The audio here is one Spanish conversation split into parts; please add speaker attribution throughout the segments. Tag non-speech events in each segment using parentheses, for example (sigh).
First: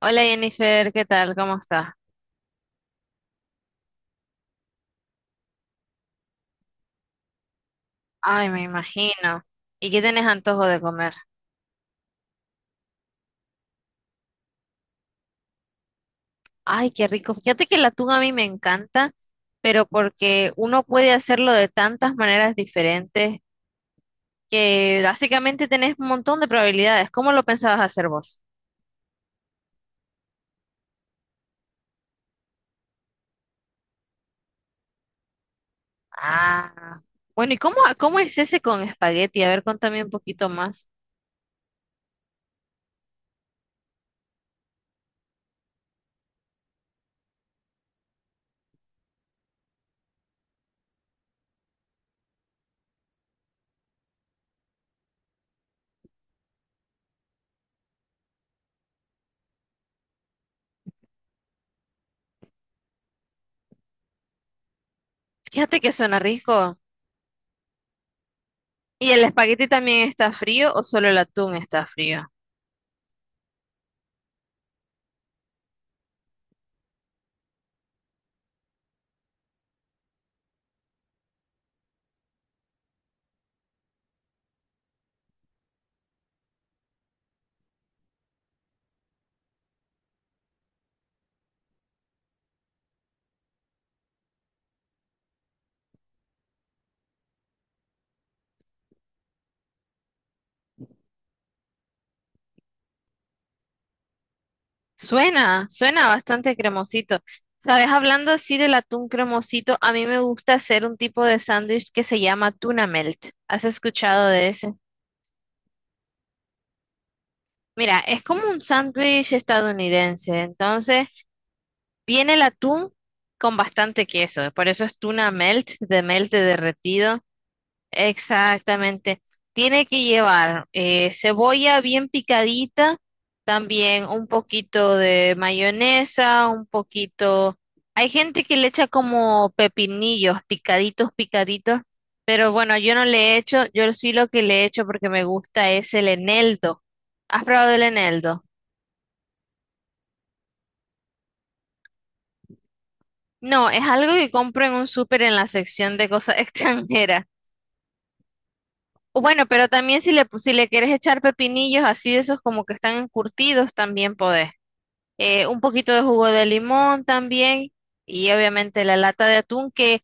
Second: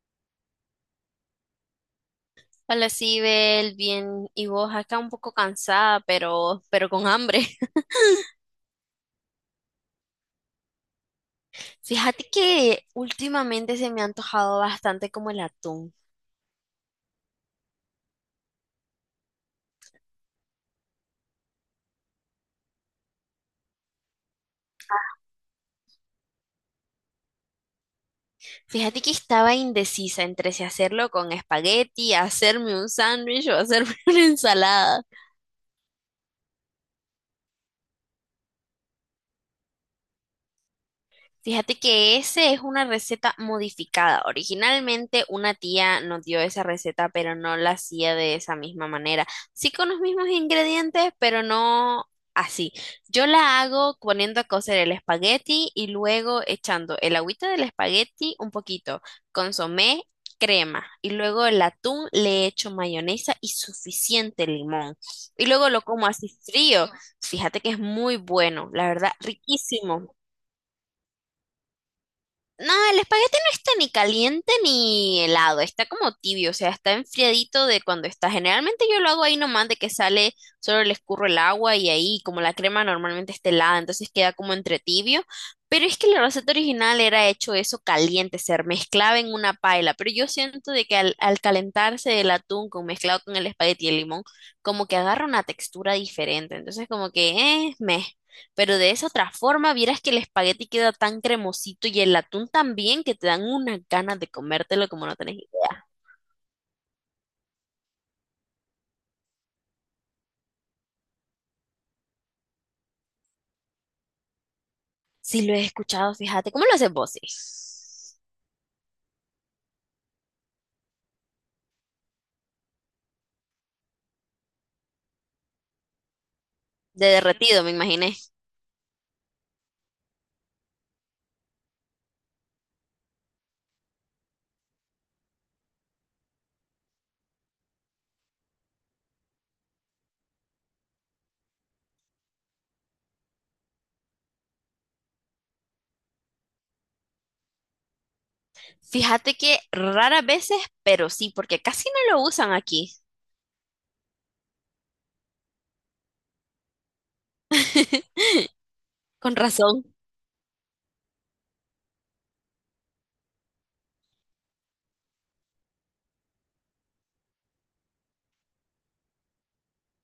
Speaker 1: Hola Jennifer, ¿qué tal? ¿Cómo estás?
Speaker 2: Hola, Sibel, bien. Y vos acá un poco cansada, pero con hambre. (laughs)
Speaker 1: Ay, me imagino. ¿Y qué tenés antojo de comer?
Speaker 2: Fíjate que últimamente se me ha antojado bastante como el atún.
Speaker 1: Ay, qué rico. Fíjate que la atún a mí me encanta, pero porque uno puede hacerlo de tantas maneras diferentes que básicamente tenés un montón de probabilidades. ¿Cómo lo pensabas hacer vos?
Speaker 2: Fíjate que estaba indecisa entre si hacerlo con espagueti, hacerme un sándwich o hacerme (laughs) una ensalada.
Speaker 1: Ah, bueno, ¿y cómo es ese con espagueti? A ver, contame un poquito más.
Speaker 2: Fíjate que ese es una receta modificada. Originalmente una tía nos dio esa receta, pero no la hacía de esa misma manera. Sí con los mismos ingredientes, pero no así. Yo la hago poniendo a cocer el espagueti y luego echando el agüita del espagueti un poquito, consomé, crema y luego el atún le echo mayonesa y suficiente limón. Y luego
Speaker 1: Fíjate
Speaker 2: lo
Speaker 1: que
Speaker 2: como
Speaker 1: suena
Speaker 2: así
Speaker 1: rico.
Speaker 2: frío. Fíjate que es muy bueno, la
Speaker 1: ¿Y
Speaker 2: verdad,
Speaker 1: el espagueti también
Speaker 2: riquísimo.
Speaker 1: está frío o solo el atún está frío?
Speaker 2: No, el espagueti no está ni caliente ni helado, está como tibio, o sea, está enfriadito de cuando está. Generalmente yo lo hago ahí nomás de que sale, solo le escurro el agua y ahí como la crema normalmente está helada, entonces queda como entre tibio. Pero es que la receta original era hecho eso caliente, se mezclaba en una paila, pero yo siento de que al calentarse el atún con mezclado con el espagueti y el limón, como que agarra una textura diferente, entonces como que, meh. Pero de esa otra forma, vieras que el espagueti queda tan cremosito y el atún también que te dan unas ganas de comértelo como no tenés
Speaker 1: Suena,
Speaker 2: idea.
Speaker 1: suena bastante cremosito. Sabes, hablando así del atún cremosito, a mí me gusta hacer un tipo de sándwich que se llama tuna melt. ¿Has escuchado de ese?
Speaker 2: Sí, lo he escuchado, fíjate. ¿Cómo lo haces vos? ¿Sí?
Speaker 1: Mira, es como un sándwich estadounidense. Entonces, viene el atún con bastante queso. Por eso es tuna melt de
Speaker 2: De
Speaker 1: derretido.
Speaker 2: derretido, me imaginé.
Speaker 1: Exactamente. Tiene que llevar cebolla bien picadita, también un poquito de mayonesa, un poquito. Hay gente que le echa como pepinillos, picaditos, picaditos, pero bueno, yo no le echo, yo sí lo que le echo porque me gusta es el eneldo. ¿Has probado el eneldo?
Speaker 2: Fíjate que raras veces, pero sí, porque casi no lo usan aquí.
Speaker 1: No, es algo que compro en un súper en la sección de cosas (laughs) extranjeras.
Speaker 2: (laughs)
Speaker 1: O
Speaker 2: Con
Speaker 1: bueno, pero
Speaker 2: razón.
Speaker 1: también si le, pu- si le quieres echar pepinillos así de esos como que están encurtidos, también podés. Un poquito de jugo de limón también y obviamente la lata de atún que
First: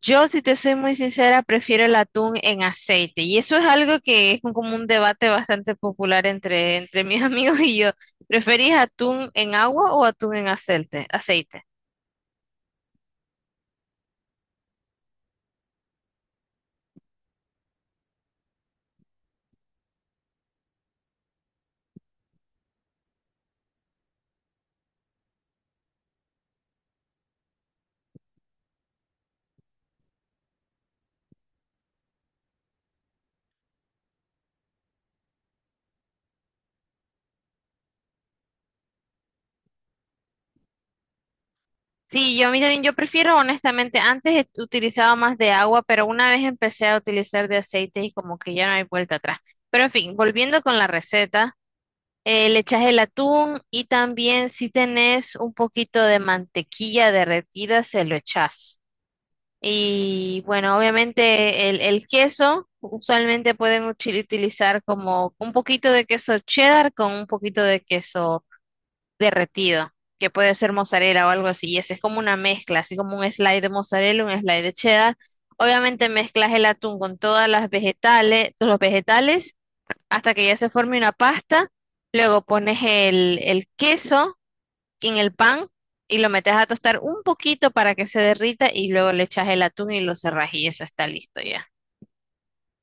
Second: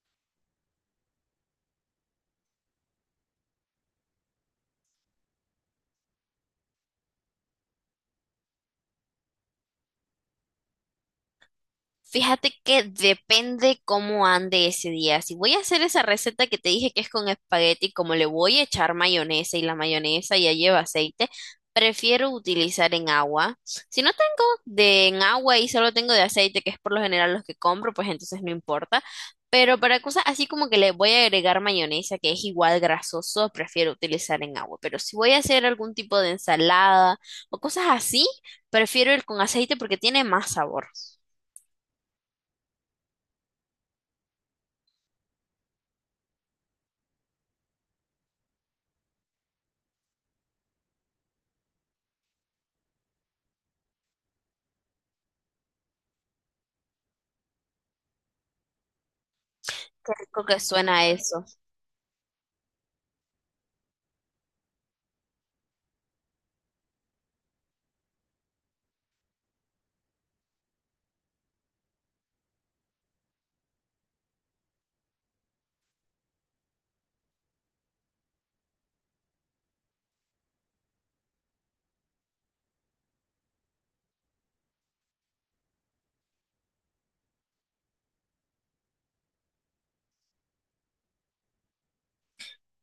Speaker 1: yo, si te soy muy sincera, prefiero el atún en aceite. Y eso es algo que es un- como un debate bastante popular entre mis (laughs) amigos y yo. ¿Preferís atún en agua o atún en aceite? Aceite.
Speaker 2: Fíjate que depende cómo ande ese día. Si voy a hacer esa receta que te dije que es con espagueti, como le voy a echar mayonesa y la mayonesa ya lleva aceite, prefiero utilizar en agua. Si no tengo de en agua y solo tengo de aceite, que es por lo general los que compro, pues entonces no importa. Pero para cosas así como que le voy a agregar mayonesa, que es igual grasoso, prefiero utilizar en agua. Pero si voy a hacer algún tipo de ensalada o cosas así, prefiero el con aceite porque tiene más sabor.
Speaker 1: Sí, yo a mí también, yo prefiero honestamente, antes he- utilizaba más de agua, pero una vez empecé a utilizar de aceite y como que ya no hay vuelta atrás. Pero en fin, volviendo con la receta, le echas el atún y también si tenés un poquito de mantequilla derretida, se lo echas.
Speaker 2: Qué
Speaker 1: Y
Speaker 2: rico que
Speaker 1: bueno,
Speaker 2: suena eso.
Speaker 1: obviamente el queso, usualmente pueden uchi- utilizar como un poquito de queso cheddar con un poquito de queso derretido, que puede ser mozzarella o algo así, y ese es como una mezcla, así como un slide de mozzarella, un slide de cheddar. Obviamente mezclas el atún con todas las vegetales, todos los vegetales, hasta que ya se forme una pasta. Luego pones el queso en el pan y lo metes a tostar un poquito para que se derrita y luego le echas el atún y lo cerras y eso está listo ya.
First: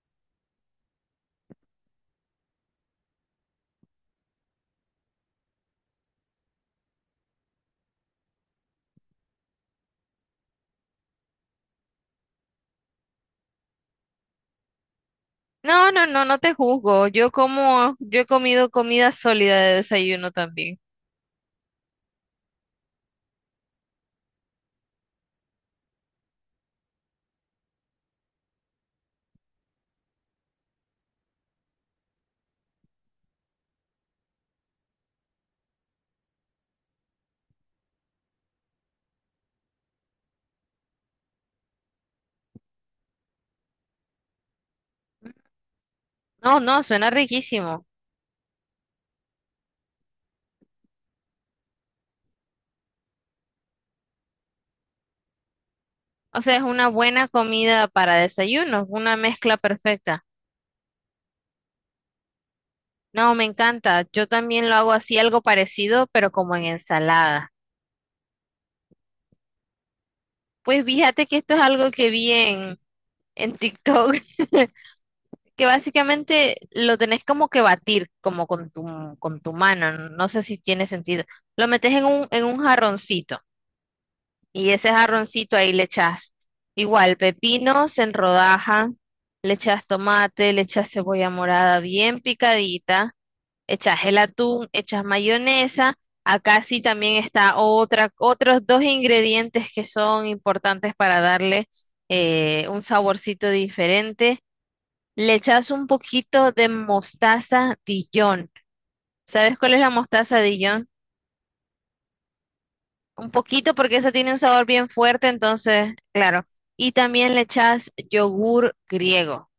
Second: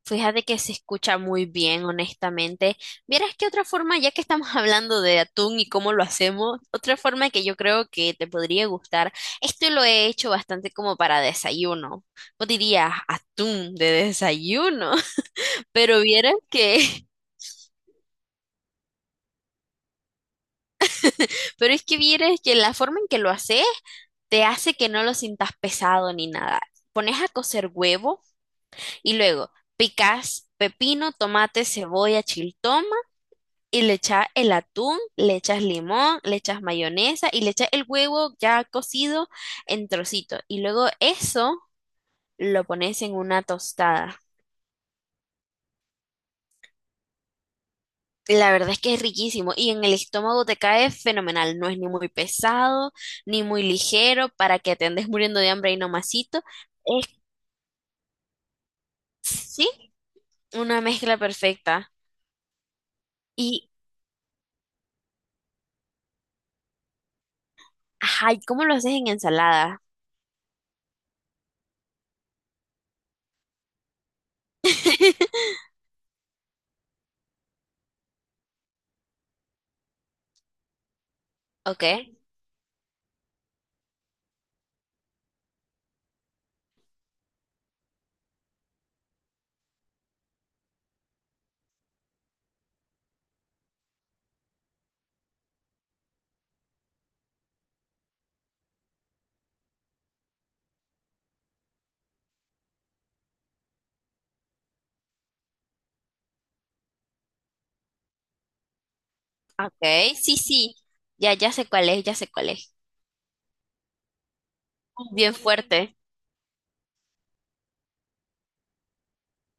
Speaker 2: Fíjate que se escucha muy bien, honestamente. Vieras que otra forma, ya que estamos (laughs) hablando de atún y cómo lo hacemos, otra forma que yo creo que te podría gustar, esto lo he hecho bastante como para desayuno. Vos dirías atún de desayuno, (laughs)
Speaker 1: No,
Speaker 2: pero
Speaker 1: no, no,
Speaker 2: vieras
Speaker 1: no te
Speaker 2: que,
Speaker 1: juzgo. Yo como, yo he comido comida sólida de desayuno también.
Speaker 2: (laughs) pero es que vieras que la forma en que lo haces te hace que no lo sintas pesado ni nada. Pones a cocer huevo y luego picas pepino, tomate, cebolla, chiltón. Y le echas el atún, le echas limón, le echas mayonesa y le echas el huevo ya cocido en trocitos. Y luego eso lo pones en una tostada.
Speaker 1: No, no, suena riquísimo.
Speaker 2: La verdad es que es riquísimo y en el estómago te cae fenomenal. No es ni muy pesado, ni muy ligero para que te andes muriendo de hambre y nomasito.
Speaker 1: O sea, es una
Speaker 2: Es,
Speaker 1: buena comida para desayuno, una mezcla
Speaker 2: sí,
Speaker 1: perfecta.
Speaker 2: una mezcla perfecta.
Speaker 1: No, me
Speaker 2: Y,
Speaker 1: encanta. Yo también lo hago así, algo parecido, pero como en ensalada.
Speaker 2: ajá, ¿y cómo lo haces en ensalada?
Speaker 1: Pues fíjate que esto es algo que vi en TikTok, (laughs)
Speaker 2: (laughs)
Speaker 1: que básicamente lo tenés como que batir, como con con tu mano. No sé si tiene sentido. Lo
Speaker 2: Ok,
Speaker 1: metes en un jarroncito y ese jarroncito ahí le echas igual pepinos en rodaja, le echas tomate, le echas cebolla morada bien picadita, echas el atún, echas mayonesa. Acá sí también está otra, otros dos ingredientes que son importantes para darle un saborcito diferente. Le echas un poquito de mostaza Dijon. ¿Sabes cuál es la
Speaker 2: ok, sí,
Speaker 1: mostaza
Speaker 2: sí.
Speaker 1: Dijon?
Speaker 2: Ya, ya sé cuál es, ya sé cuál es.
Speaker 1: Un poquito porque esa tiene un sabor bien fuerte,
Speaker 2: Bien
Speaker 1: entonces,
Speaker 2: fuerte.
Speaker 1: claro. Y también le echas yogur griego.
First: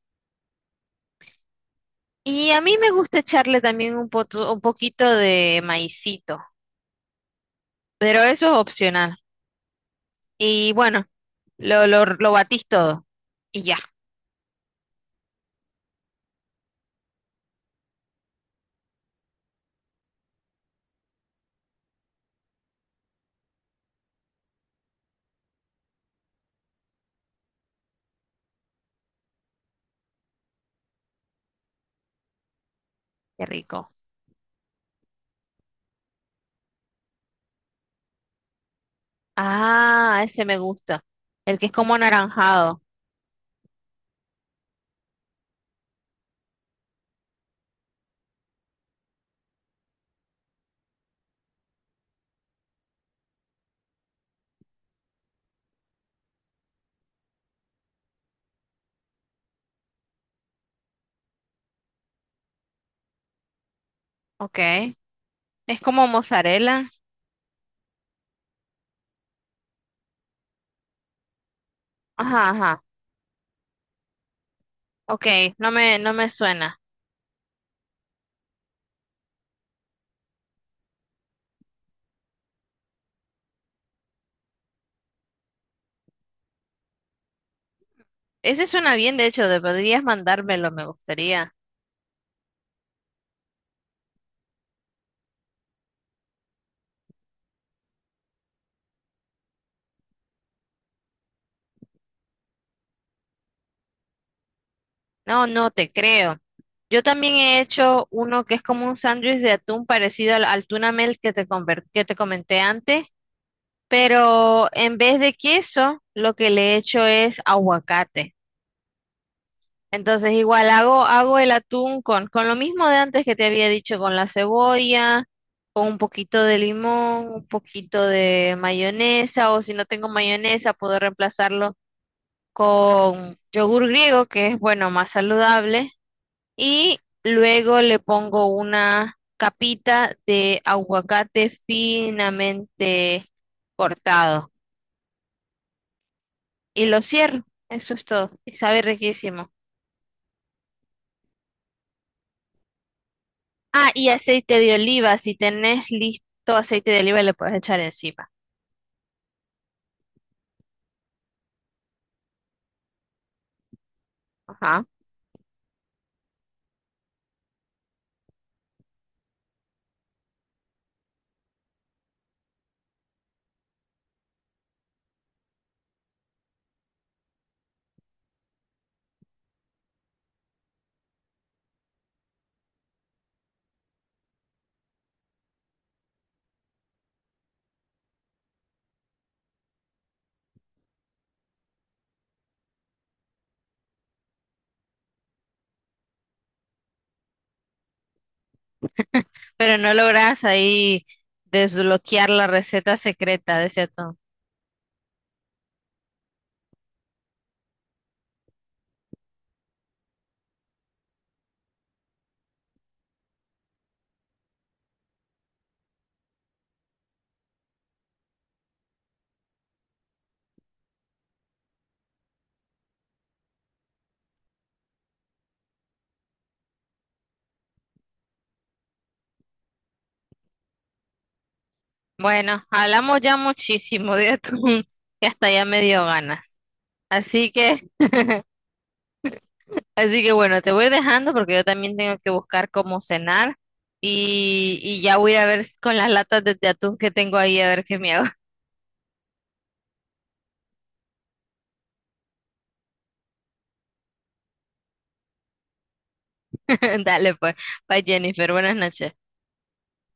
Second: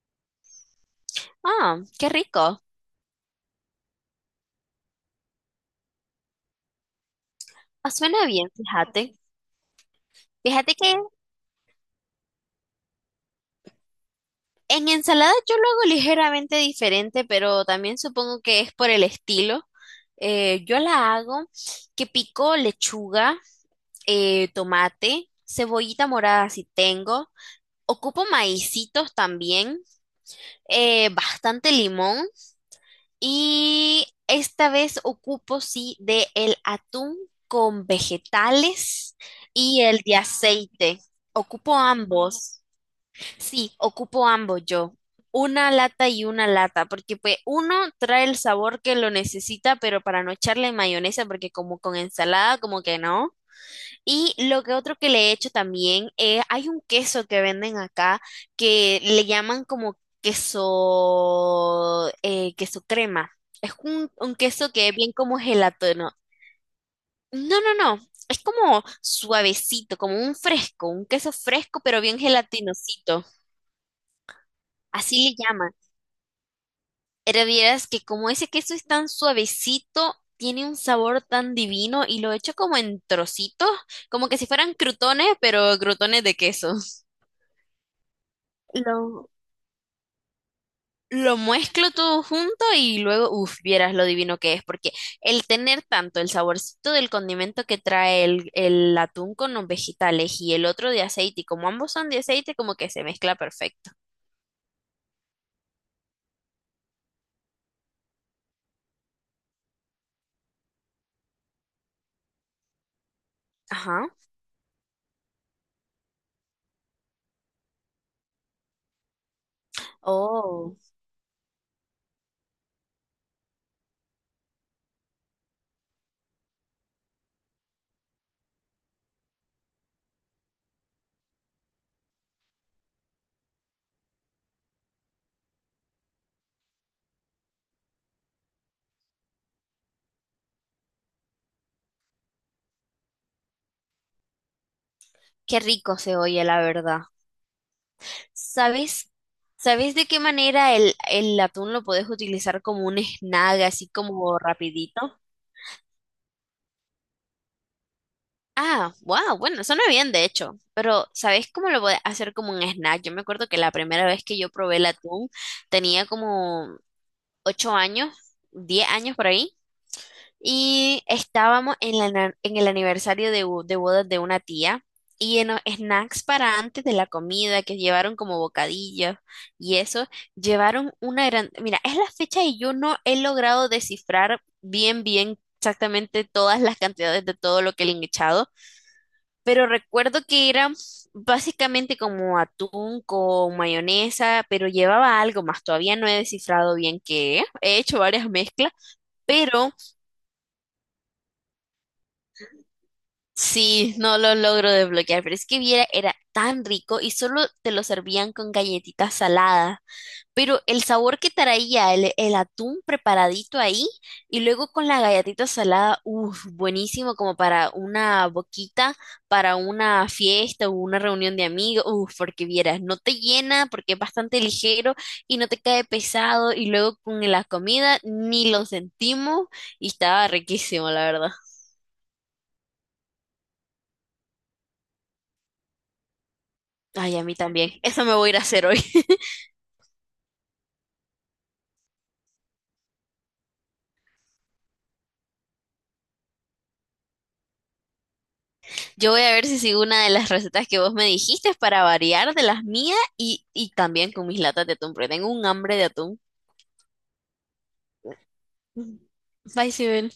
Speaker 2: Ah, qué
Speaker 1: Y a
Speaker 2: rico.
Speaker 1: mí me gusta echarle también un, poto- un poquito de maicito,
Speaker 2: Ah,
Speaker 1: pero
Speaker 2: suena
Speaker 1: eso
Speaker 2: bien,
Speaker 1: es
Speaker 2: fíjate.
Speaker 1: opcional. Y
Speaker 2: Fíjate que
Speaker 1: bueno, lo batís todo. Y ya,
Speaker 2: en ensalada yo lo hago ligeramente diferente, pero también supongo que es por el estilo. Yo la hago que pico lechuga, tomate, cebollita morada si tengo. Ocupo maicitos también, bastante limón
Speaker 1: qué rico.
Speaker 2: y esta vez ocupo sí de el atún con vegetales y el de
Speaker 1: Ah, ese me gusta.
Speaker 2: aceite.
Speaker 1: El que es
Speaker 2: Ocupo
Speaker 1: como
Speaker 2: ambos.
Speaker 1: anaranjado.
Speaker 2: Sí, ocupo ambos yo. Una lata y una lata, porque pues uno trae el sabor que lo necesita, pero para no echarle mayonesa, porque como con ensalada, como que no. Y lo que otro que le he hecho también, hay un queso que venden acá que le llaman como queso, queso crema. Es un queso que
Speaker 1: Ok.
Speaker 2: es bien como
Speaker 1: Es como
Speaker 2: gelatino.
Speaker 1: mozzarella.
Speaker 2: No, no, no, no. Es como suavecito, como un fresco, un queso fresco, pero bien
Speaker 1: Ajá, ajá.
Speaker 2: gelatinosito. Así
Speaker 1: Ok,
Speaker 2: le
Speaker 1: no
Speaker 2: llaman.
Speaker 1: me, no me suena.
Speaker 2: Pero vieras que como ese queso es tan suavecito, tiene un sabor tan divino y lo echo como en trocitos, como que si fueran crutones, pero crutones de queso.
Speaker 1: Ese suena bien, de
Speaker 2: Lo,
Speaker 1: hecho, de- podrías mandármelo, me
Speaker 2: lo
Speaker 1: gustaría.
Speaker 2: mezclo todo junto y luego, uff, vieras lo divino que es, porque el tener tanto el saborcito del condimento que trae el atún con los vegetales y el otro de aceite, y como ambos son de aceite, como que se mezcla perfecto.
Speaker 1: No, no te creo. Yo también he hecho uno que es como un sándwich de atún parecido al tuna melt que te, conver- que te comenté antes,
Speaker 2: Ajá.
Speaker 1: pero en vez de queso, lo que le he hecho es aguacate. Entonces igual
Speaker 2: Oh,
Speaker 1: hago, hago el atún con lo mismo de antes que te había dicho, con la cebolla, con un poquito de limón, un poquito de mayonesa, o si no tengo mayonesa, puedo reemplazarlo con yogur griego, que es bueno, más saludable, y luego le pongo una capita de aguacate finamente cortado
Speaker 2: qué rico se oye, la
Speaker 1: y lo
Speaker 2: verdad.
Speaker 1: cierro. Eso es todo. Y sabe
Speaker 2: ¿Sabes?
Speaker 1: riquísimo.
Speaker 2: ¿Sabes de qué manera el atún lo podés utilizar como un snack, así
Speaker 1: Ah, y
Speaker 2: como
Speaker 1: aceite de
Speaker 2: rapidito?
Speaker 1: oliva, si tenés listo aceite de oliva, le puedes echar encima.
Speaker 2: Ah, wow, bueno, suena bien de hecho, pero ¿sabes cómo lo podés hacer como un snack? Yo me acuerdo que la primera vez que yo probé
Speaker 1: Ajá.
Speaker 2: el atún tenía como 8 años, 10 años por ahí. Y estábamos en, la na- en el aniversario de, bo- de bodas de una tía y en los snacks para antes de la comida que llevaron como bocadillos y eso, llevaron una gran... Mira, es la fecha y yo no he logrado descifrar bien, bien exactamente todas las cantidades de todo lo que le han echado, pero recuerdo que era básicamente como atún con mayonesa, pero llevaba algo más, todavía no he descifrado bien qué, he hecho varias mezclas. Pero
Speaker 1: Pero no lográs ahí desbloquear la receta secreta de ese
Speaker 2: sí,
Speaker 1: atún.
Speaker 2: no lo logro desbloquear, pero es que viera, era tan rico y solo te lo servían con galletitas saladas. Pero el sabor que traía el atún preparadito ahí y luego con la galletita salada, uff, buenísimo como para una boquita, para una fiesta o una reunión de amigos, uff, porque vieras, no te llena porque es bastante ligero y no te cae pesado y luego con la comida ni lo sentimos y estaba riquísimo, la verdad.
Speaker 1: Bueno, hablamos ya muchísimo de atún, (laughs) que hasta ya me dio ganas.
Speaker 2: Ay, a mí
Speaker 1: Así
Speaker 2: también.
Speaker 1: que,
Speaker 2: (laughs) Eso me voy a ir a hacer hoy. (laughs)
Speaker 1: así que bueno, te voy dejando porque yo también tengo que buscar cómo cenar y ya voy a ir a ver s- con las latas de atún que tengo ahí a ver qué me hago.
Speaker 2: Yo voy a ver si sigo una de las recetas que vos me dijiste para variar de las mías y también con mis latas de atún, porque tengo un hambre de atún.
Speaker 1: (laughs) Dale pues, bye Jennifer, buenas noches.
Speaker 2: Bye, Sibel.